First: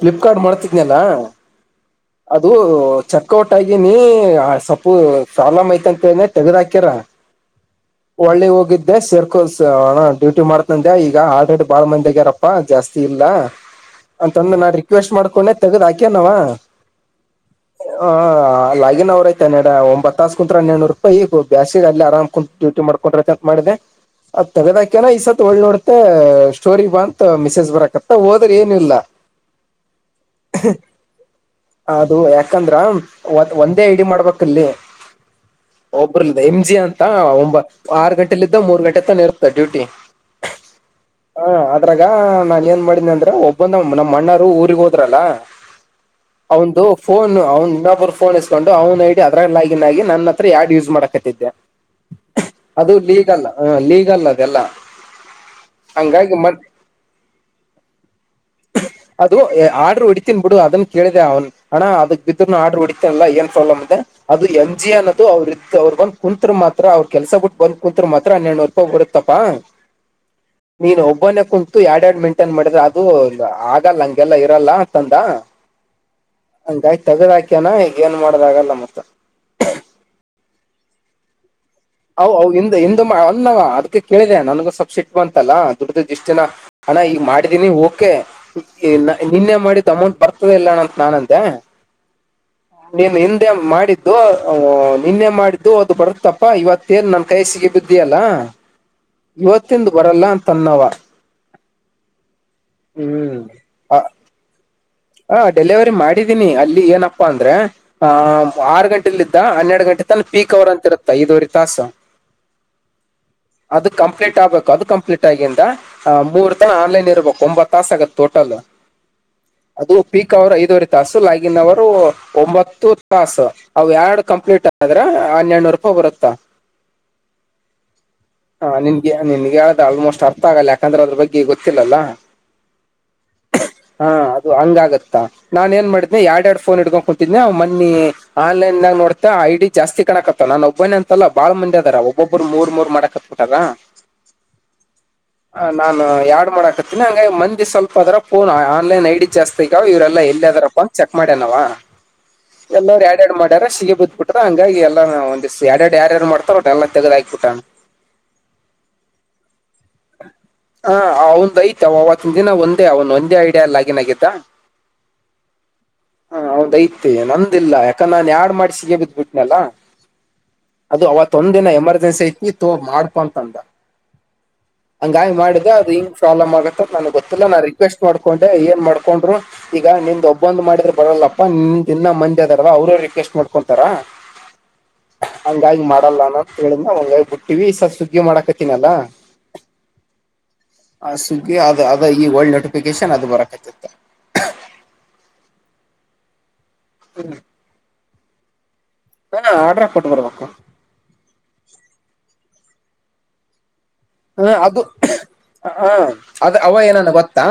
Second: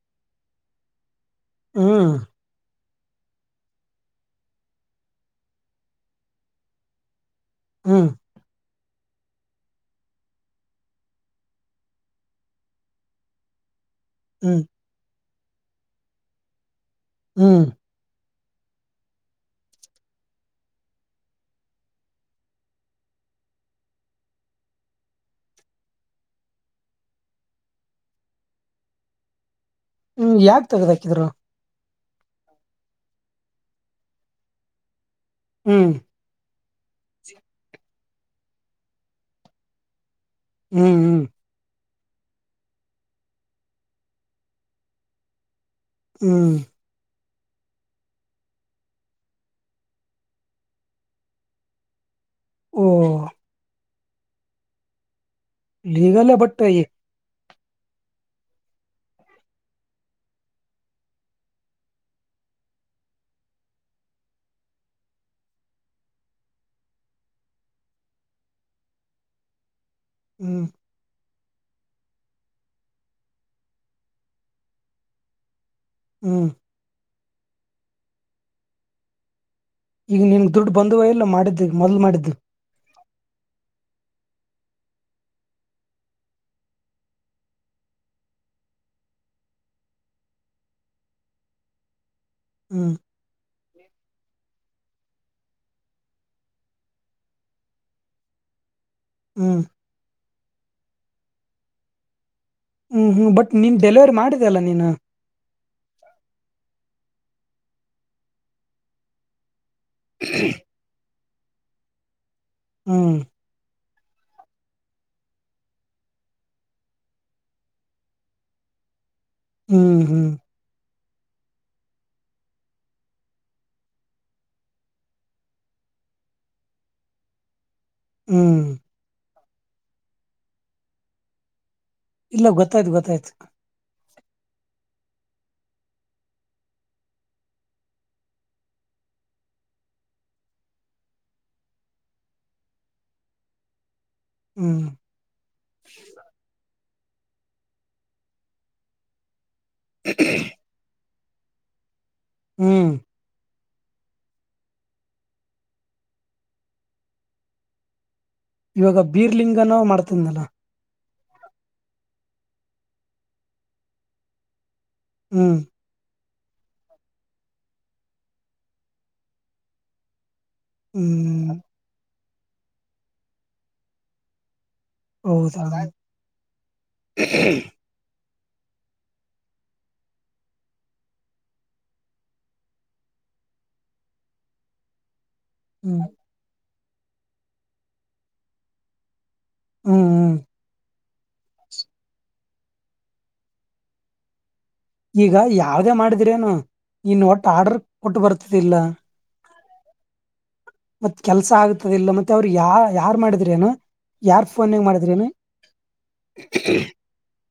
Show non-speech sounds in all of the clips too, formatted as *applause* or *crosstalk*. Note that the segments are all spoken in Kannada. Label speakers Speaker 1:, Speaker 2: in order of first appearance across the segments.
Speaker 1: ಫ್ಲಿಪ್ಕಾರ್ಟ್ ಮಾಡ್ತಿದನಲ್ಲ *inaudible*
Speaker 2: ಹ್ಮ್
Speaker 1: ಅದು ಚೆಕ್ ಔಟ್ ಆಗಿನಿ ಸೊಪ್ಪು ಪ್ರಾಬ್ಲಮ್ ಐತಂತನ ತೆಗದ್ ಹಾಕ್ಯರ
Speaker 2: ಹ್ಮ್
Speaker 1: ಒಳ್ಳೆ ಹೋಗಿದ್ದೆ ಸರ್ಪ ಅಫ್ ಕೋರ್ಸ್ ಡ್ಯೂಟಿ ಮಾಡ್ತಂದೆ ಈಗ ಆಲ್ರೆಡಿ ಬಾಳ ಮಂದಿಾಗ್ಯಾರಪ್ಪಾ ಜಾಸ್ತಿ ಇಲ್ಲ ಅಂತಂದು
Speaker 2: ಹ್ಮ್
Speaker 1: ನಾ ರಿಕ್ವೆಸ್ಟ್ ಮಾಡ್ಕೊಂಡೆ ತೆಗದ್ ಹಾಕ್ಯ ನವ ಹ
Speaker 2: ಹ್ಮ್
Speaker 1: ಆ ಲಾಗಿನ್ *unintelligible* ನಡ ಒಂಬತ್ ತಾಸಸ್ ಕುಂತ್ ನನೂರು ರೂಪಾಯಿಗ ಬ್ಯಾಸಿಗೆ ಅಲ್ಲಿ ಆರಾಮ ಕುಂತ ಡ್ಯಟ ಮಾಡ್ಕೊಂಡ್ರೈತೆ ಅಂತ ಮಾಡಿದ್ದಿದೆ ಅತ್ತಗದಾಕನ ಈ ಸತ್ ಒಳ್ಳ ನೋಡ್ತ ಸ್ಟೋರಿ ಬಂತ ಮೆಸೇಜ್ ಬರಕತ್ತ ಹೋದ್ರೆ ಏನಿಲ್ಲ *unintelligible*
Speaker 2: ಹ್ಮ್ ಯಾಕ್ ತಗ್ದ್ದು ಹಾಕಿದ್ರು
Speaker 1: ಅದು ಯಾಕಂದ್ರ ಒಂದೇ ಇಡಿ ಮಾಡ್ಬೇಕಲ್ಲಿ
Speaker 2: ಹ್ಮ್
Speaker 1: ಒಬ್ರ ಎಮ್ ಜಿ *unintelligible* ಅಂತ ಒ ಆರು ಗಂಟೆಲಿದ್ದ ಮೂರ್ ಗಂಟೆ ತಾನ ಇರುತ್ತೆ ಡ್ಯೂಟಿ
Speaker 2: ಹ್ಮ್ ಹ್ಮ್
Speaker 1: ಹ ಅದ್ರಾಗ ನಾನನ್ ಏನ್ ಮಾಡನೆ ಅಂದ್ರೆ ಒಬ್ಬೊಂದ ನಮ್ಮ್ ಮಣ್ಣರು ಊರಿಗೆಗ್ ಹೋದ್ರಲ್ಲ
Speaker 2: ಹ್ಮ್
Speaker 1: ಅವಂದು ಫೋನ್ ಅವ್ನ್ ಇನ್ನೊಬ್ಬರು ಫೋನ್ ಇಸ್ಕೊಂಡು ಅವ್ನ ಐ ಡಿ ಅದ್ರ ಲಾಗಿನ್ ಆಗಿ ನನ್ನ ಹತ್ರ ಯಾಡ್ ಯೂಸ್ ಮಾಡಕತ್ತಿದ್ದೆ
Speaker 2: ಓ
Speaker 1: ಅದು ಲೀಗಲ್ ಹ ಲೀಗಲ್ ಅದೆಲ್ಲ
Speaker 2: ಲೀಗಲ್
Speaker 1: ಹಂಗಾಗಿ
Speaker 2: ಬಟ್
Speaker 1: ಮತ್
Speaker 2: ಈ
Speaker 1: ಅದು ಆರ್ಡರು ಒಡಿತನ್ ಬಿಡು ಅದನ್ನು *inaudible* ಕೇಳಿದೆ ಅವನ್ ಅಣ್ಣ ಅದಕ್ ಬಿದ್ದ್ರ ಆರ್ಡರ್ ಹೊಡಿತ ಅಲ್ಲ ಏನ್ ಪ್ರಲಮ್ ಅದೆ ಅದು ಎಂ ಜಿ ಅನ್ನೋದು ಅವ್ರ ಇದ ಅವರು *inaudible* ಅವ್ ಬಂದ್ ಕುತ್ರು ಮಾತ್ರ ಅವ್ರ ಕೆಲ್ಸ ಬಿಟ್ಟ ಬಂದ್ ಕುಂತ್ರ ಮಾತ್ರ ಹನ್ನೆರಡುನೂರು ರೂಪಾಯಿ ಬಡತ್ತಪ್ಪಾ
Speaker 2: ಹ್ಮ್
Speaker 1: *unintelligible* ನೀನು ಒಬ್ಬನ ಎಫ *unintelligible* ಕುಂತು ಎರಡ್ ಎರಡು ಮಿಂಟೈನ್ ಮಾಡಿದ್ರೆ ಅದು ಆಗಲ್ಲ ಹಂಗೆಲ್ಲ ಇರಲ್ಲ ತಂದ *inaudible*
Speaker 2: ಹ್ಮ್
Speaker 1: ತೆಗದ ಹಾಕ್ಯನಾ ಏನ್ ಮಾಡದಾಗಲ್ಲ ಮತ್ತ
Speaker 2: ಈಗ ನಿನ್ ದುಡ್ಡು ಬಂದುವ ಎಲ್ಲ ಮಾಡಿದ್ದ
Speaker 1: ಹ ಹಿಂದ *unintelligible* ಅದಕ್ಕೆ ಕೇಳಿದೆ ನನಗ ಸಬ್ಸಿಡಿ ಬಂತಲ್ಲ ದುಡ್ಡ್ದ ದಿಷ್ಟಿನ ಹಣ ಈಗ ಮಾಡಿದಿನನಿ *unintelligible* ನಿನ್ನೆ ಮಾಡಿದ ಅಮೌಂಟ್ ಬರ್ತದೆ ಇಲ್ಲಂತ ನಾನಂದೆ
Speaker 2: ಹ್ಮ್
Speaker 1: ನೀನು ಹಿಂದೆ ಮಾಡಿದ್ದು ನಿನ್ನೆ ಮಾಡಿದ್ದು ಆದು ಬರುತ್ತಪ್ಪ ಇವತ್ತು *inaudible* ಏನ್ ನನ್ ಕೈಸಿಗೆ ಬಿದ್ದಿ ಅಲ್ಲ
Speaker 2: ಹ್ಮ್
Speaker 1: ಇವತ್ತಿಂದ ಬರಲ್ಲ ಅಂತ *inaudible* ತನ್ನವ *unintelligible*
Speaker 2: ಹ್ಮ್ ಹ್ಮ್ ಬಟ್ ನಿಮ ಡೆಲಿವರಿ ಮಾಡಿದೆ ಅಲ್ಲ ನೀನು
Speaker 1: ಹ ಡೆಲಿವರಿ ಮಾಡಿದೀನಿ ಅಲ್ಲಿ ಏನಪ್ಪಾ ಅಂದ್ರೆ ಆ ಆರು ಗಂಟೆಲಿದ್ದ ಹನ್ನೆರಡು ಎರಡು ಗಂಟೆ ತಾನ ಪೀಕ್ ಅವರ ಅಂತಿರುತ್ತ ಇದುವರಿ ತಾಸ
Speaker 2: ಹ್ಮ್
Speaker 1: ಅದು ಕಂಪ್ಲೀಟ್ ಆಗ್ಬೇಕು ಅದು ಕಂಪ್ಲೀಟ್ ಆಗಂದ ಮೂರ್ ತನ ಆನ್ಲೈನ್ ಇರಬೇಕು ಒಂಬತ್ ತಾಸ ಆಗೆ ಟೋಟಲ್ ಅದು
Speaker 2: ಹ್ಮ್ ಹ್ಮ್
Speaker 1: ಪೀಕ್ ಅವ್ರ ಐದುವರೆ ತಾಸು ಲಾಗಿನ್ ಅವರು ಒಂಬತ್ತು ತಾಸು ಅ ಎರಡು ಕಂಪ್ಲೀಟ್ ಆದ್ರ ಹನ್ನೆನೂರು ರೂಪಾಯಿ ಬರುತ್ತೆ
Speaker 2: ಹ್ಮ್
Speaker 1: ಹಾ ನಿನ್ಗೆ ನಿನ್ಗೆ ಹೇಳ್ದೆ ಆಲ್ಮೋಸ್ಟ್ ಅರ್ಥ ಆಗಲ್ಲ ಯಾಕಂದ್ರೆ ಅದ್ರ ಬಗ್ಗೆ ಗೊ ಗೊತ್ತಿಲ್ಲ
Speaker 2: ಇಲ್ಲ ಗೊತ್ತಾಯ್ತು ಗೊತ್ತಾಯ್ತು
Speaker 1: ಹಾ ಹಂಗಗತ್ತಾ ನಾನನ್ ಏನ್ ಮಾಡಿದ್ದನನೆ ಎರಡ್ ಎರಡ್ ಫೋನ್ ಹಿಡ್ಕೊಂಡು ಕುಂತಿದ್ನೆ ಅವ್ ಮನ್ನಿ ಆನ್ಲೈನ್ ನಾಗ ನೋಡ್ತಾ ಐಡಿ ಜಾಸ್ತಿ ಕಾಣಕತ್ತತ ನಾನ್ ಒಬ್ಬನ ಅಂತಲ್ಲ ಬಾಳ್ ಮಂದಿದಾರ ಒಬ್ಬೊಬ್ಬರು ಮೂರ್ ಮೂರ್ ಮಾಡಕತ್ಬ ಬಿಟಾರ
Speaker 2: ಹ್ಮ್
Speaker 1: ಹ ನಾನು ಯಾಡ್ ಮಾಡಕ ಇ ಹಂಗ ಮಂದಿ ಸ್ವಲ್ಪದರ ಆನ್ಲೈನ್ ಐಡಿ ಜಾಸ್ತಿಗಾವ ಇ್ರಲ್ಲ ಎಲ್ಲದರ ಚಕ್ ಮಾಡೇನವಾ
Speaker 2: ಹ್ಮ್
Speaker 1: ಎಲ್ಲರೂ ಯಾಡ್ ಯಾಡ್ ಸಿಹಿ ಬಿದ್ದುಬಿಟ್ಟನು ಹಂಗಾಗಿ ಎಲ್ಲಾ ಒಂದ್ ಎಡೆ ಎರಡು ಯಾರ್ಯಾರು ಮಾಡ್ತಾರ ಒ ಎಲ್ಲ ತಗದ ಹಾಕಕ್ಬಿಟ್ಟಾನ
Speaker 2: ಇವಾಗ ಬೀರ್ಲಿಂಗನ ಮಾಡ್ತಂದಲ
Speaker 1: ಹಾ ಅವಂದ ಐತಿ ಅವವತ್ತಿನ ದಿನ ಒಂದೇ ಅವನ್ ಒಂದೇ ಐಡಿಯಾ ಲಾಗಿನ್ ಆಗ್ಯತ
Speaker 2: ಹ್ಮ್
Speaker 1: ಹಾ ಹೌದ್ ಐತೆ ನಂದಿಲ್ಲ ಯಾಕಂದ ನಾನನ್ ಯಾಡ್ ಮಾಡಸಗ ಬಿದ್ಬಿಟ್ನಲ್ಲ ಅದು ಅವತ್
Speaker 2: ಹ್ಮ್
Speaker 1: ಒಂದಿನ ಎಮರ್ಜೆನ್ಸಿ ಐತಿವಿ ಮಾಡ್ಕೋ ಅಂದ ಹಂಗಾಗಿ
Speaker 2: ಹೌದಾ
Speaker 1: ಮಾಡಿದ ಅದು ಇಂಗ್ ಪ್ರಾಬ್ಲ್ ಆಗತ್ತತ್ ನನಗ್ ಗೊತ್ತಿಲ್ಲ ನಾ ರಿಕ್ವೆಸ್ಟ್ ಮಾಡ್ ಕೊಂಡೆ ಏನ್ ಮಾಡ್ಕೊಂಡ್ರು ಈಗ ನಿಂದ್ ಒಬ್ಬೊಂದ ಮಾಡಿದ್ರರು ಬರಲ್ಲಪ್ಪನಿಂದ ದನ್ನ ಮಂದಿ ಅದಾರ ಅವ್ರ ಎಷ್ಟ ಮಾಡ್ಕೊಂತಾರಾ ಹಂಗಾಗಿ
Speaker 2: ಹ್ಮ್
Speaker 1: ಮಾಡಲ್ಲಾನೋ ಅಂತ ಹೇಳಿಂದ ಹಂಗಾಗಿ ಬಿಟ್ಟಿವ ಸ ಸುಗ್ಗಿ ಮಾಡಾಕತಿನಲ್ಲ
Speaker 2: ಹ್ಮ್ ಹ್ಮ್
Speaker 1: ಹ ಸುಗ್ಗಿ ಅದ ಅದ ಈ ಒಲ್ಡ್ ನೋಟಿಫಿಕೇಶನ್ ಅದು ಬರಕ ಆತಿತ್ತ
Speaker 2: ಈಗ ಯಾವದೇ ಮಾಡಿದರೇನು ನೀನ್ ಒಟ್ಟ ಆರ್ಡರ್ ಕೊಟ್ಟು ಬರ್ತತಿಿಲ್ಲ
Speaker 1: ಹಾ ಆರ್ಡ್ರ ಕೊಟ್ಟ ಬರ್ಬೇಕು
Speaker 2: ಮತ್ ಕೆಲ್ಸ ಆಗ್ತದ ಇಲ್ಲ ಮತ್ತೆ ಅವ್ರರು ಯಾ ಯಾರ್ ಮಾಡಿದ್ರ ಏನ
Speaker 1: ಹಾ ಅದು ಹ ಅದು ಅವ ಏನಾನ ಗೊತ್ತಾ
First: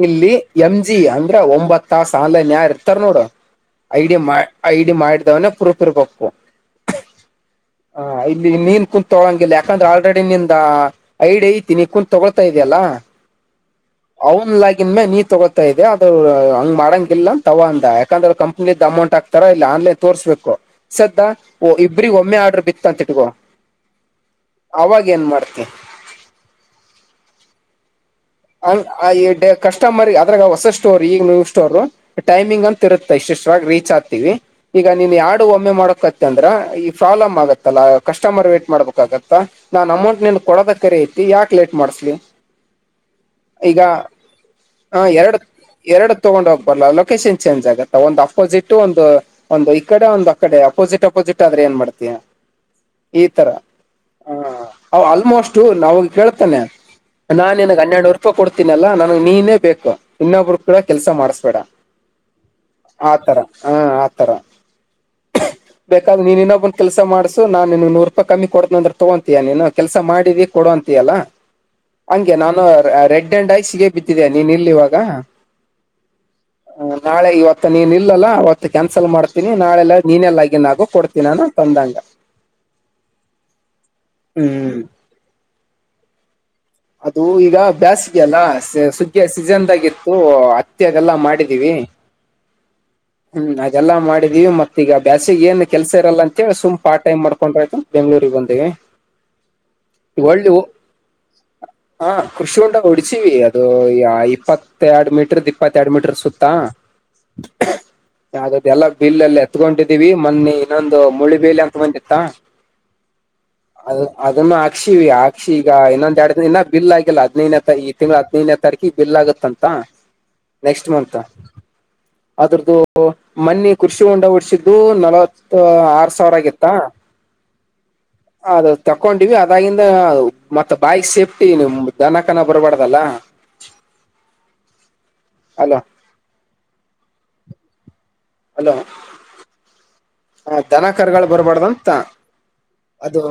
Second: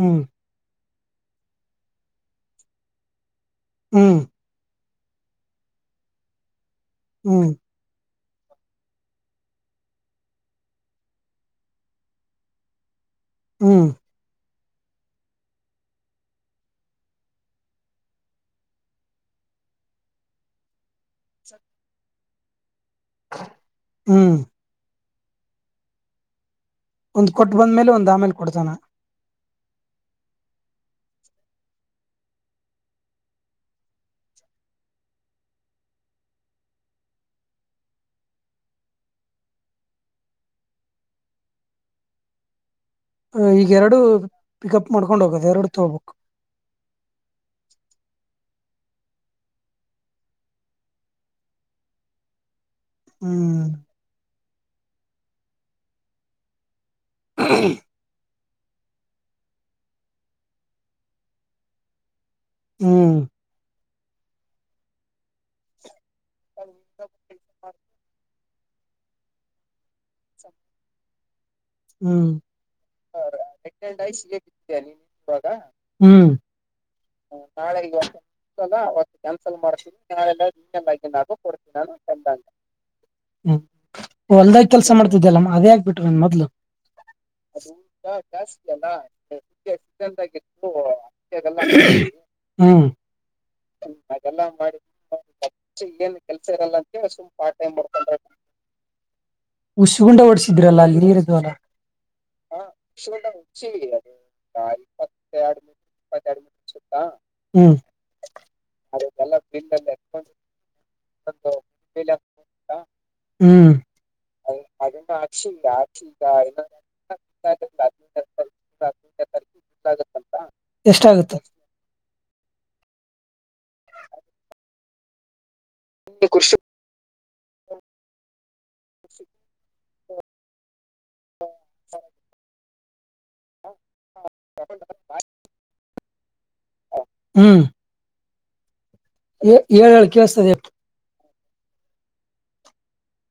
Speaker 2: ಹ್ಮ್
Speaker 1: ಇಲ್ಲಿ ಎಮ ಅಂದ್ರೆ ಒಂಬತ್ ತ ಆನ್ನ್ ಯಾರ ಇರ್ತಾರ ನೋಡು
Speaker 2: ಹ್ಮ್
Speaker 1: ಐ ಮಾಡಿದವನ ಪ್ರೂಫ ಇರ್ಬೇಕು
Speaker 2: ಹ್ಮ್
Speaker 1: ಹ ಇಲ್ಲಿ ಮೀನ್ ಕುತ್ ತೊಗಳಂಗಿಲ್ಲ ಯಾಕಂದ್ರೆ ಆ ಡಿನಿಂದ ಐಡಿ ಐತೀನಿ ಕುಂತತ್ ತಗೊಳ್ತಾ ಇದೆಯಲ್ಲಾ
Speaker 2: ಹ್ಮ್
Speaker 1: ಫೋನ್ ಲಾಗಿನ್ ಮ ನೀ ತಗೋತಾ ಇದೆ ಅದು ಹಂಗ್ ಮಾಡಂಗಿಲ್ಲ ಅಂತ ಆವ್ ಅಂದ ಯಾಕಂದ್ರ ಕಂಪ್ನಿ ಇದ ಅಮೌಂಟ್ ಆಗ್ತ ಇಲ್ಲ ಆನ್ಲೈನ್ ತೋರ್ರಿಸ್ಬೇಕು ಸದಾ ಇಬ್ರಿಗೆ ಒಮ್ಮೆ ಆರ್ಡರ್ ಬಿ *unintelligible*
Speaker 2: ಹ್ಮ್
Speaker 1: ಅವಾಗ ಏನ್ ಮಾಡ್ತಿ
Speaker 2: ಒಂದ್ ಕೊಟ್ಟು ಬಂದ ಮೇಲೆ ಒಂದು
Speaker 1: ಹ ಆ ಎಡೆ ಕಸ್ಟಮರ್ ಅದ್ರಾಗ ಹೊಸ ಸ್ಟೋರ್ ಈಗ ಸ್ಟೋರ್ ಟೈಮಿಂಗ್ ಅಂತ ಇರುತ್ತೆ ಇಷ್ಟುಷ್ಟಾಗಿ ರೀಚ್ ಆಗ್ತಿವಿ ಈಗ ನೀನ್ ಯಾಡು ಒಮ್ಮೆ ಮಾಡಕತ್ತ ಅಂದ್ರ ಈಗ ಪ್ರಾಬ್ಲಮ್ ಆಗತ್ತಲ್ಲಾ ಕಸ್ಟಮರ್ ವೇಟ್ ಮಾಡ್ಬೇಕಾಗತ್ತ ನಾನ್ ಅಮೌಂಟ್ ನಿನ್ ಕೊಡೋದ ಕರಿ ಐತಿ ಯಾಕೆ ಲೇಟ್ ಮಾಡಿಸ್ಲಿ
Speaker 2: ಅ,
Speaker 1: ಈಗ
Speaker 2: ಎರಡು ಪಿಕಪ್
Speaker 1: ಹ
Speaker 2: ಮಾಡ್ಕೊಂಡ್
Speaker 1: ಎರಡು
Speaker 2: ಹೋಗೋದು ತಗೋಬೇಕು
Speaker 1: ಎರಡು ತಗೊಂಡ್ ಹೋಗ್ಬಲ್ಲ ಲೊಕೇಶನ್ ಚೇಂಜ್ ಆಗತ್ತ ಒಂದು್ ಅಪೋಸಿಟ್ ಒಂದು ಒಂದು ಈ ಕಡೆ ಒಂದು ಅ ಕಡೆ ಅಪೋಸಿಟ್ ಅಪೋಸಿಟ್ ಆದ್ರೆ ಏನ್ ಮಾಡ್ತೀಯಾ
Speaker 2: ಹ್ಮ್
Speaker 1: ಹ ಆಲ್ಮೋಸ್ಟ್ ನಾ ಕೇಳ್ತೇನೆ ನಾನ ರೂಪಾಯಿ ಕೊಡ್ತೀನಲ್ಲಾ ನನಗ್ ನೀನೇ ಬೇಕು ಇನ್ನೊಬರು ಕೂಡ ಕೆಲ್ಸ ಮಾಡಸ್ಬೇಡ
Speaker 2: ಹ್ಮ್
Speaker 1: ಆತರ ಹಾ ಆತರ ಬೇಕಾದ್ರ ನೀನ್ ಇನ್ನೊಬ್ ಒಂದ ಕೆಲಸ ಮಾಡಸ ನಾನ್ ನಿನ್ ನಿಂಗೆ ನೂರ್ ರೂಪಾಯಿ ಕಮ್ಮಿ ಕೊಡ್ ಅಂದ್ರ ತಗೋತಯ ನೀನ ಕೆಲ್ಸ ಮಾಡಿದ ಕೊಡಂತಯಲ್ಲ
Speaker 2: ಹ್ಮ್
Speaker 1: ಹಗೆ ನಾನು ರೆಡ್ ಅಂಡ್ ಸಿಗ ಬಿದ್ದಿದೆ ನೀ ಇಲ್ಲಿ ಇವಾಗ್
Speaker 2: ಹ ನಾಳೆ ಈ ಕ್ಯಾನ್ಸಲ್
Speaker 1: ನಾಳೆಲ್ಲ
Speaker 2: ಮಾಡ್ತೀನಿ
Speaker 1: ನೀನೇ ಲಾಗಿನ್ ಆಗು
Speaker 2: ನಾಳೆನ್ನಲ್ಲ ನಾಕು
Speaker 1: ನಾನು
Speaker 2: ಕೊಡ್ತೀನಿ
Speaker 1: ತಂದಂಗ
Speaker 2: ನಾನು ಹ್ಮ್ ಹೊಲ್ದಾಗ
Speaker 1: ಹ್ಮ್
Speaker 2: ಕೆಲ್ಸ ಮಾಡ್ತಿದಲ್ಲ ಅದೇ ಆಾಕ್ಬಿಟ್ರ ನನ್ ಮೊದ್ಲು
Speaker 1: ಅದು ಈಗ ಬೇಾಸಿಗೆ ಅಲ್ಲ ಸುಗ್ಗಿಯ ಸೀಸನ್ದಾಗಿತ್ತು ಅತ್ತಾಗೆಲ್ಲಾ ಮಾಡಿದೀ
Speaker 2: ಹ್ಮ್
Speaker 1: ಹ್ಮ್ ಅೆಲ್ಲ ಮಾಡಿದೀವಿ ಮತ್ತ ಈಗ ಬ್ಯಾಸಿ ಏನ್ ಕೆಲ್ಸ ಇರಲ್ಲ ಅಂತೇಳಿ ಸುಮ್ ಪಾರ್ಟ ಟೈಮ್ ಮಾಡ್ಕೊಂಡ್ರ ಆಯತು ಬೆಂಗಂಳೂರು ಬಂದೇ
Speaker 2: ಉಸಗುಂಡ ಓಡ್ಸಿದ್ರಲ್ಲ ಅಲ್ಲಿನೀರ್ ಇದಾವಲ್ಲ
Speaker 1: ಹ ಕಖೃಷಿ ಉಟ ಹೊಡಚಿವವಿ ಅದು ಇಪ್ಪತ್ತ ಎರಡು ಮೀಟರ್ದ್ ಇಪ್ಪತ್ತ ಎರಡು ಮೀಟ್ರ ಸುತ್ತ
Speaker 2: ಹ್ಮ್
Speaker 1: ಯದು ಎಲ್ಲ ಬಿಲ್ ಎಲ್ಲಿ ಎತ್ಕೊಂಡಿದ್ದೀವಿ ಮೊನ್ನೆ ಇನ್ನೊಂದು ಮುಳಿ ಬಲ್ ಅಂತ ಬಂದಿತ್ತ
Speaker 2: ಹ್ಮ್
Speaker 1: ಅ ಅದನ್ನು ಅಕ್ಷಿ ಅಕ್ಷಿ ಈಗ ಇನ್ನೊಂದ ಎಡ್ ಇನ್ನ ಬಿಲ್ ಆಗಿಲ್ಲ ಹದಿನೈನೇ ತ ಈ ತಿಂಳ ಹದಿನೈದನೇ ತಾರೀಕಿ ಬಿಲ್ ಆಗುತ್ತಂತ ನೆಕ್ಸ್ಟ್ ಮಂತ್
Speaker 2: ಎಷ್ಟಾಗುತ್ತೆ
Speaker 1: ಅದ್ರದ್ದು ಮನ್ನಿ ಕುಖರ್ಷಿ ಉಂಡ ಹೊಡ್ಸಿದ್ದು ನಲವತ್ ಆರ್ ಸಾವಿರ ಆಗಿತ್ತಾ ಅದ ತಕೊಂಡಿವವಿ ಅದಾಗಿಂದ ಮತ್ತತ್ ಬಾಯಿ ಸೇಫ್ಟಿ ದನ ಕರ ಬರಬಾರ್ದಲ್ಲ
Speaker 2: ಹ
Speaker 1: ಕಾ
Speaker 2: ಹ್ಮ
Speaker 1: ಹಲೋ
Speaker 2: ಹೇಳಏ ಹೇಳಳ್
Speaker 1: ಹ ದನಖರ್ಗಳು ಬರ್ಬಾರ್ದಂತ ಅದು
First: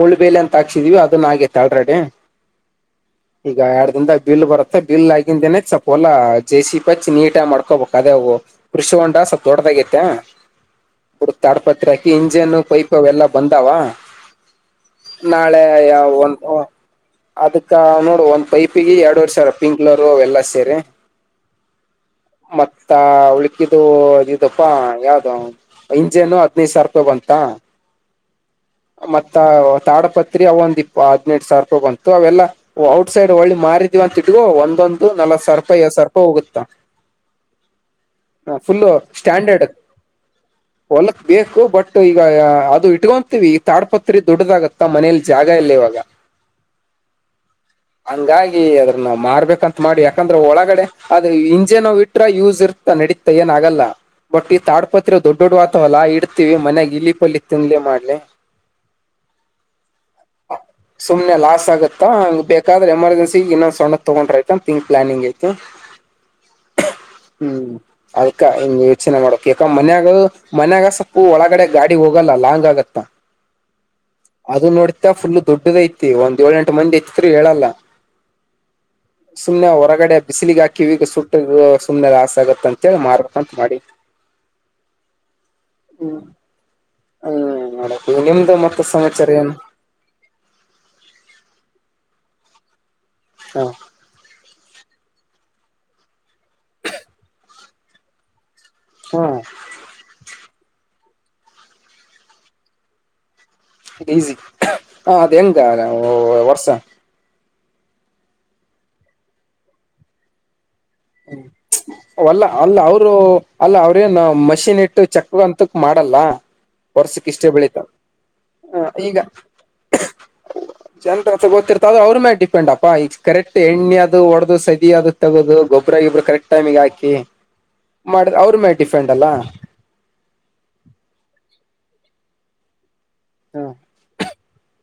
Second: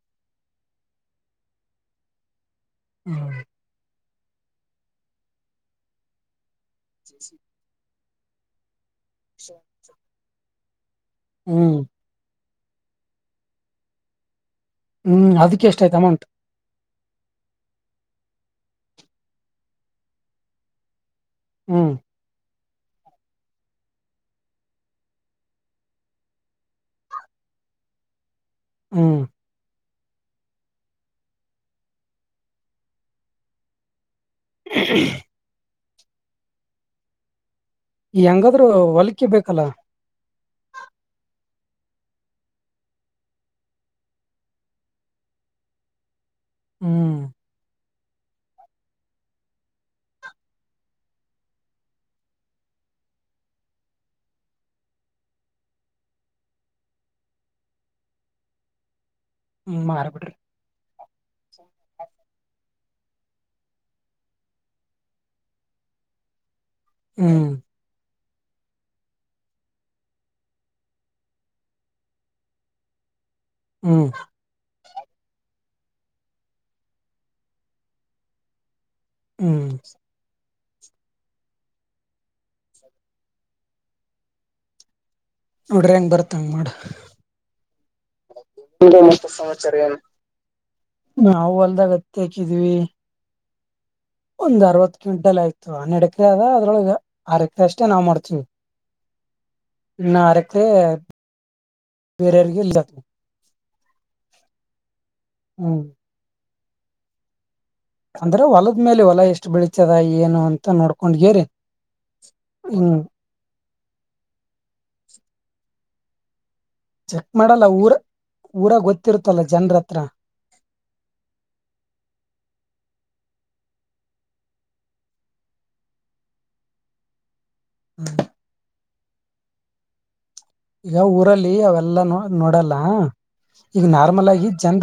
Speaker 1: ಮುಳುಬಲೆ ಅಂತ ಹಾಕ್ಸಿದಿವವಿ ಅದನ್ ಆಗೈತೆ ಆಲ್ರೆಡಿ
Speaker 2: ಹ್ಮ್
Speaker 1: ಈಗ ಎರಡ್ ದಿಂದ ಬೀಲ್ ಬರುತ್ತೆ ಬಲ್ ಆಗಿಂದೇನ ಸ್ಪಲ್ಲಾ ಜೇಸ ಚ್ಚಿ ನೀಟ ಆ ಮಾಡ್ಕೋಬಬೇಕು ಅದೇ ಹೋಗ ಕೃಷ ಹೊಂಡ ಸ್ಲ್ಪ ದೊಡ್ಡದಾಗೈತೆ ಬಿಡ
Speaker 2: ಹ್ಮ್
Speaker 1: ತಾಡಪತ್ ಹಾಕಿ ಇಂಜಿನ್ ಪೈಪ್ ಅವ ಎಲ್ಲಾ ಬಂದಾವ
Speaker 2: ಹ್ಮ್
Speaker 1: ನಾಳೆ
Speaker 2: ಅದಕ್ಕೆ
Speaker 1: ಯ
Speaker 2: ಎಷ್ಟಾಯ್ತು ಅಮೌಂಟ್
Speaker 1: ಒ ಅದಕ್ಕ ನೋಡು ಒಂದ್ ಪೈಪಿಗೆ ಎರಡ್ವರ್ ಸಾವಿರ ಪಿಂಕ್ಲರ್ ಅವೆಲ್ಲಾ ಸೇರಿ
Speaker 2: ಹ್ಮ್
Speaker 1: ಮತ್ತ ಉಳಕಿದ್ದು ಇದಪ್ಪಾ ಯಾವ್ದ ಇಂಜೆನು ಹದ್ಿನೈದು ಸಾವಿರ ರೂಪಾಯಿ ಬಂತ
Speaker 2: ಹ್ಮ್
Speaker 1: ಮತ್ತ ತಾಡ ಪತ್ರಿ ಅವ ಒಂದ ಹದ್ಹಾಡ್ನೆಟ್ ಸಾವರ ರೂಪಾಯಿ ಬಂತು ಅವೆಲ್ಲಾ ಔಟ್ ಸೈಡ್ ಒಳ್ಳಿ ಮಾರಿದೀವಿ ಅಂತ ಇಗೋ ಒಂದೊಂದು ನಲ ಸರ್ಪ ಎ ಸರ್ಪ ಹೋಗುತ್ತ ಹ
Speaker 2: ಹೆಂಗಾದ್ರು
Speaker 1: ಫುಲ್ಲ
Speaker 2: ಹೊಲಕ್ಕೆ ಬೇಕಲ್ಲ
Speaker 1: ಸ್ಟಾಂಡರ್ಡ್ ಹೊಲತ್ ಬೇಕು ಬಟ್ ಈಗ ಅದು ಇಟ್ಕೊಂತೀವಿ ತಾಡ್ಪತ್ರಿ ದೊಡ್ಡದಾಗತ್ತ ಮನೇಲಿ ಜಾಗ ಇಲ್ಲ ಇವಾಗ
Speaker 2: ಹ್ಮ್
Speaker 1: ಹಂಗಾಗಿ ಅದ್ರ ನಾವ ಮಾಡ್ಬೇಕಂತ ಮಾಡಿ ಯಾಕಂದ್ರೆ ಒಳಗಡೆ ಅದು ಇಂಜೆನ್ ಇಟ್ರ ಯೂಸ್ ಇರ ನಡೀತ ಏನ ಆಗಲ್ಲ ಬಟ್ ಈ ತಾಡ್ಪತಿ ದೊಡ್ ದೊಡ್ ವಾತಾವಲ್ಲ ಇಡ್ತೀವಿ ಮನ್ಯಾಗ ಇಲಿಪಲಿ ತಿನ್ಲಿ ಮಾಡ್ಲಿ
Speaker 2: ಹ್ಮ್ ಮಾರಬಿಡ್ರಿ
Speaker 1: ಸುಮ್ನೆ ಲಾಸ್ ಆಗುತ್ತಾ ಹಂಗ ಬೇಕಾದ್ರೆ ಎಮರ್ಜೆನ್ಸಿಗ ಇನ್ನೊಂದ್ ಸಣ್ಣ ತೊಗೊಂಡ್ರ ಐತೆ ಅಂತ ತಂಗ್ ಪ್ಲಾನಿಂಗ್ ಐತೆತಿ *inaudible*
Speaker 2: ಹ್ಮ್
Speaker 1: ಅದ ವವಕ್ಷಚನೆ ಮಾಡಡಕಿ ಮ ಮನ್ಯಾಗ ಸಪ್ಪು ಒಳಗಡೆ ಗಾಡಿ ಹೋಗಲ್ಲ ಲಾಂಗ್ ಆಗತ್ತ
Speaker 2: ಹ್ಮ್
Speaker 1: ಅದು ನೋಡ್ ಫುಲ್ ದುಡ್ಡದ ಐತಿ ಒಂದ್ ಏಳ ಎಂಟು ಮಂದಿ ಐತಿತ್ ಹೇಳಲ್ಲ
Speaker 2: ಹ್ಮ್
Speaker 1: ಸುಮ್ನೆ ಹೊರಗಡೆ ಬಿಸಿಲಿಗಾಕ ಕಿವಿಗೆ ಸುಟ್ಟ ಸುಮ್ನೆ ಆಸೆ ಆಗತ್ತ ಅಂತೇಳಿ ಮಾರಕ್ಂತ ಮಾಡಿ
Speaker 2: ನೋಡ್ರಿ ಹೆಂಗ್
Speaker 1: ಹ್ಮ್
Speaker 2: ಬರ್ತಂಗ ನೋಡ
Speaker 1: ಹ್ಮ್ ನೋಡಕ್ ನಿಮ್ದು ಮತ್ತ ಸಮಾಚಾರ ಏನು
Speaker 2: ನಾವು ಅಲ್ದಾಗ ಹತ್ತ ಹಾಕಿದೀವಿ
Speaker 1: ಹಾ
Speaker 2: ಒಂದ್ ಅರ್ವತ್ತು ಕ್ವಿಂಟಲ್ ಆಯ್ತು ಹನ್ನೆಡ್ ಎಕರೆ ಅದ ಅದ್ರೊಳಗೆ ಆರ ಎಕರೆ ಅಷ್ಟೇ ನಾವವು ಮಾಡ್ತೀವಿ
Speaker 1: ಹಾ
Speaker 2: ಇನ್ನಾರಕ್ಕೆ ಬೇರೆಯವ್ರಿಗೆ ಇಲ್ಲದ
Speaker 1: ಈಸಿ ಹ ಅದ್ ಹೆಂಗ
Speaker 2: ಹ್ಮ್
Speaker 1: ನಾವು ವರ್ಷ
Speaker 2: ಅಂದ್ರೆ ಹೊಲದ ಮೇಲೆ ಹೊಲ ಎಷ್ಟು ಬೆಳತದ ಏನು ಅಂತ ನೋಡ್ಕೊಂಡ್ಗೇರಿ
Speaker 1: ಹ ಅಲ್ಲ ಅಲ್ಲ
Speaker 2: ಹ್ಮ್
Speaker 1: ಅವರು ಅಲ್ಲ ಅವ್ರೇನು ಮಷಿನ್ ಇಟ್ಟು ಚಕ್ರ ಅಂತಕ್ ಮಾಡಲ್ಲ ವರ್ಷಕ್
Speaker 2: ಚೆಕ್
Speaker 1: ಇಷ್ಟೇ
Speaker 2: ಮಾಡಲ್ಲ
Speaker 1: ಬೆಳಿತಾವ
Speaker 2: ಊರ ಊರಾಗ ಗೊತ್ತಿರ್ತಲ್ಲ ಜನ್ರತ್ರ
Speaker 1: ಜನ್ರತ್ರ ಗೊತ್ತಿರ್ತ ಅ ಅವ್ರ ಮೇ ಡಿಪೆಂಡ್ ಅಪ್ಪಾ ಈ ಕರೆಕ್ಟ್ ಎಣ್ಣೆ ಅದು ಒಡ್ದ ಸದ ಅದು ತಗೋದು ಗೊಬ್ಬ್ರ ಗೊಬ್ಬರು ಕರೆಕ್ಟ್ ಟೈಕಮಿಗೆ ಹಾಕಿ ಮಾಡ ಅವ್ರ ಮೇ ಡಿಫೆಂಡ್ ಅಲ್ಲ
Speaker 2: ಈಗ ಊರಲ್ಲಿ ನೋಡಲ್ಲ
Speaker 1: ಹ
Speaker 2: ಈ ನಾರಲ್ಗ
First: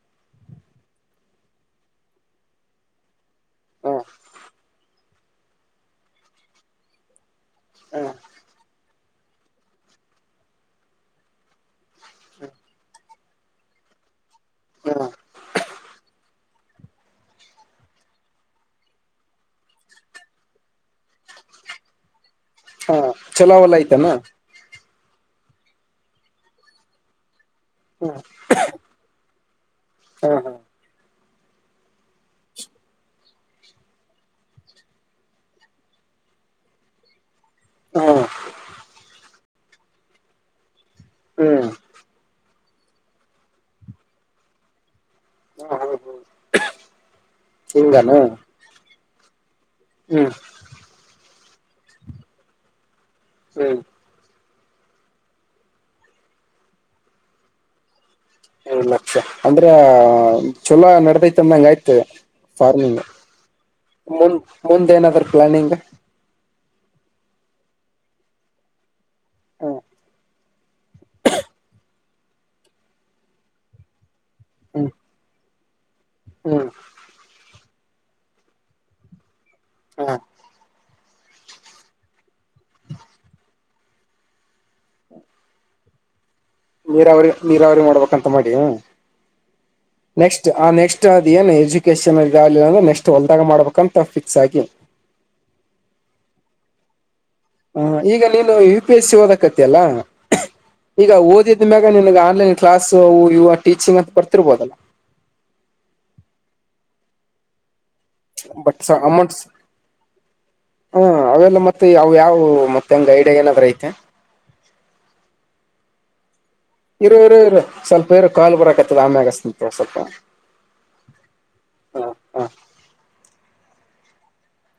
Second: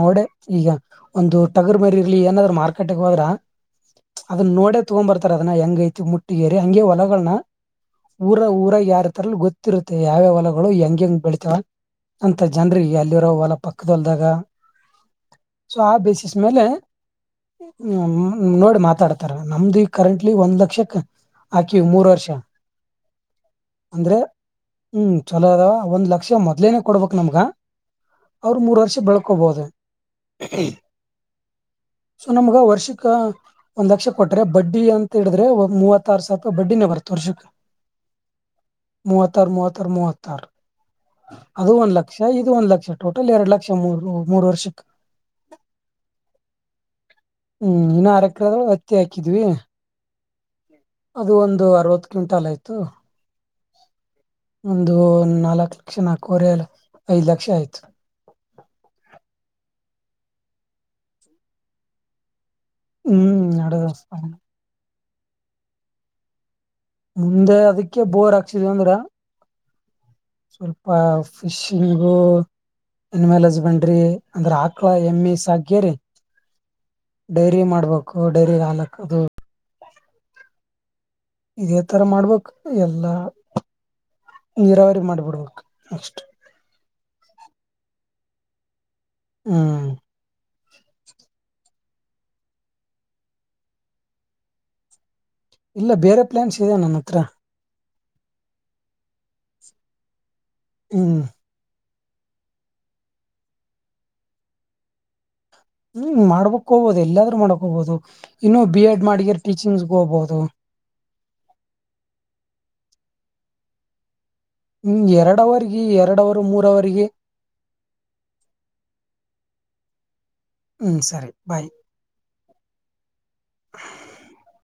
Speaker 2: ನೋಡೆ ಈಗ ಒಂದು ಟಗರ್ ಮೇರಿ ಇರ್ಲಿ ಏನಾದ್ರು ಮಾರ್ಕೆಟ್ ಹೋದ್ರ
Speaker 1: ಹ
Speaker 2: ಅದನ್ನ ನೋಡ ತಗೊ ಬರ್ತಾರ ಅದನ್ನ ಹೆಂಗ ಐತಿ ಮುಟ್ಟಿಗೇರಿ ಹಂಗಗೆ ಹೊಲಗಳ್ನ ಊರ ಊರ ಯಾರ ತರಲು ಗೊತ್ತಿರುತ್ತ ಮ ಯಾವ್ಯಾವ ಹೊಲಗಳು ಹೆಂಗ ಹೆಂಗ್ ಬೆಳಿತಾವ ಅಂತ ಜನ್ರಿಗೆ ಅಲ್ಲಿರೋ ಹೊಲ ಪಕ್ಕದಲ್ದಾಗ ಸೊ ಆ ಬೇಸಿಸ್ ಮೇಲೆ ಹ್ಮ ನೋಡಿ ಮಾತಾಡ್ತಾರ ನಮ್ದು ಈ ಕರೆಂಟ್ಲಿ ಒಂದ್ ಲಕ್ಷಕ್ ಆಕಿವ ಮೂರ್ ವರ್ಷ
Speaker 1: ಹಾ ಚಲಾವಲ್ಲ ಆಯ್ತಾನ
Speaker 2: ಅಂದ್ರೆ ಹ್ಮ್ ಚಲೋ ಅದ ಒಂದ್ ಲಕ್ಷ ಮೊದ್ಲೇನೆೇ ಕೊಡ್ಬಕ್ ನಮ್ಗ
Speaker 1: ಹ್ಮ
Speaker 2: ಬೋದ
Speaker 1: ಹ
Speaker 2: ಸೊ ನಮ್ಗ ವರ್ಷಿಕ ಒಂದ್ ಲಕ್ಷ ಕೊಟ್ಟರೆ ಬಡ್ಡಿ ಅಂತ ಹೇಳಿದ್ರೆ ಮೂವತ್ತ ಆರ್ ಸಾವಿರ ರೂಪಾಯಿ ಬಡ್ಡಿನೇ ಬರ್ತದೆ ತುರ್ಷುಕ್
Speaker 1: ಹಾ
Speaker 2: ಮೂವತ್ತ ಮೂವತ್ತಾರ
Speaker 1: ಹ್ಮ್ ಹ್ಮ್
Speaker 2: ಅದು ಒಂದ್ ಲಕ್ಷ ಇದು ಒಂದ್ ಲಕ್ಷ ಟೋಟಲ್ ಎರಡು ಲಕ್ಷ ಮೂರು ಮೂರು ವರ್ಷಕ್ಕೆ
Speaker 1: ಹ್ಮ ಹ್ಮ ಹ್ಮ
Speaker 2: ಹ್ಮ್ ಆರು ಎಕ್ಕರೆ ಅತ್ತಿ ಹಾಕಿದ್ವಿ
Speaker 1: ಹ್ಮ್
Speaker 2: ಅದು ಒಂದು ಅರವತ್ತು ಕ್ವಿಂಟಾಲ್ ಆಯ್ತು
Speaker 1: ಹ್ಮ್
Speaker 2: ಒಂದು ನಾಲ್ಕು ಲಕ್ಷ ನಾಲ್ಕು ವರೆ ಐದು ಲಕ್ಷ ಆಯ್ತು
Speaker 1: ಏಳ ಲಕ್ಷ ಅಂದ್ರ ಚೊಲೋ ನಡತೈತ್ಂದಂಗ ಆಯ್ತ ಫಾರ್ಮಿಂಗ್
Speaker 2: ಹ್ಮ್ ನಡದ
Speaker 1: ಮುಂದ್ ಮುಂದ ಏನಾದ್ರ ಪ್ಲಾನಿಂಗ್
Speaker 2: ಮುಂದೆ ಅದಕ್ಕೆ ಬೋರ್ ಹಾಕ್ಸಿದ ಅಂದ್ರ
Speaker 1: ಹಾ
Speaker 2: ಸ್ವಲ್ಪ ಫಿಶಿಂಗು ಎನಿಮಲ್ ಹಸ್ಬೆಂಡ್ರಿ ಅಂದ್ರೆ
Speaker 1: ಹ್ಮ್
Speaker 2: ಆಕ್ಳ ಎಮ್ಮಿ ಸಾಕೇರಿ
Speaker 1: ಹ್ಮ್
Speaker 2: ಡೈರಿ ಮಾಡ ಡೈರಿಗೆ ಹಾಲು ಹಾಕುವುದು
Speaker 1: ಹಾ
Speaker 2: ಇದೇ ತರ ಮಾಡ್ಬೇಕು ಎಲ್ಲಾ ನೀರಾವರಿ ಮಾಡ್ಬಿಡ್ಬೇಕು ನೆಕ್ಸ್ಟ್
Speaker 1: ನೀರಾವರಿ ನೀರಾವರಿ ಮಾಡ್ಬೇಕಂತ ಮಾಡಿ
Speaker 2: ಹ್ಮ್
Speaker 1: ನೆಕ್ಸ್ಟ್ ಆ ನೆಕ್ಸ್ಟ್ ಅದು ಏನ್ಜು ಲನ್ಂದ್ರೆ ನೆಕ್ಸ್ಟ್ ಹೊಲ್ದಾಗ ಮಾಡ್ಬೇಕಂತ ಫಿಕ್ಸ್ ಆಗಿ
Speaker 2: ಇಲ್ಲ ಬೇರೆ ಪ್ಲಯಾನ್ಸ್ ಇದೆ ನನ್ನ ಹತ್ರ
Speaker 1: ಹ ಈಗ ನೀನು ಯು ಪಿ ಎಸ್ ಸಿ ಓದಕತಲ್ಲ ಈಗ
Speaker 2: ಹ್ಮ್
Speaker 1: ಓದಿದ ಮ್ಯಾಗ ಗ ನಿನ್ಗೆ ಆನ್ಲೈನ್ ಕ್ಲಾಸ್ ಇವಾಗ ಟೀಚಿಂಗ್ ಅಂತ ಬರ್ತಿರ್ಬೋದಲ್ಲ
Speaker 2: ಹ್ಮ್ ಮಾಡ್ಬಕ್ ಹೋಗಬೋುದು ಎಲ್ಲಾದ್ ಮಾಡಕ್ ಹೋಗಬೋದು ಇನ್ನು
Speaker 1: ಬಟ್
Speaker 2: ಬಿ ಎಡ್
Speaker 1: ಅಮೌಂಟ್
Speaker 2: ಮಾಡಗರ್ ಟೀಚಿಂಗ್ಗೆ ಹೋಗಬಹುದು
Speaker 1: ಹಾ ಅವೆಲ್ಲ ಮತ್ತೆ ಯಾವ ಯಾವವು ಮತ್ತೆ ಹೆಂಗ ಐಡಿಯಾ ಏನಾದ್ರೂ ಇದಿಯಾ
Speaker 2: ಹ್ಮ ಎರಡವರ್ಗ ಎರಡವರ್
Speaker 1: ಇರ ಇರು ಇರ ಸ್ವಲ್ಪ ಇರು ಕಾಲ್ ಬರಕತ್ತದ ಆಮ್ಯ ಆಗಸ್ ಸ್ವಲ್ಪ
Speaker 2: ಹ್ಮ್ ಸರಿ ಬಾಯ್
Speaker 1: ಹಾ ಹಾ
Speaker 2: *inaudible*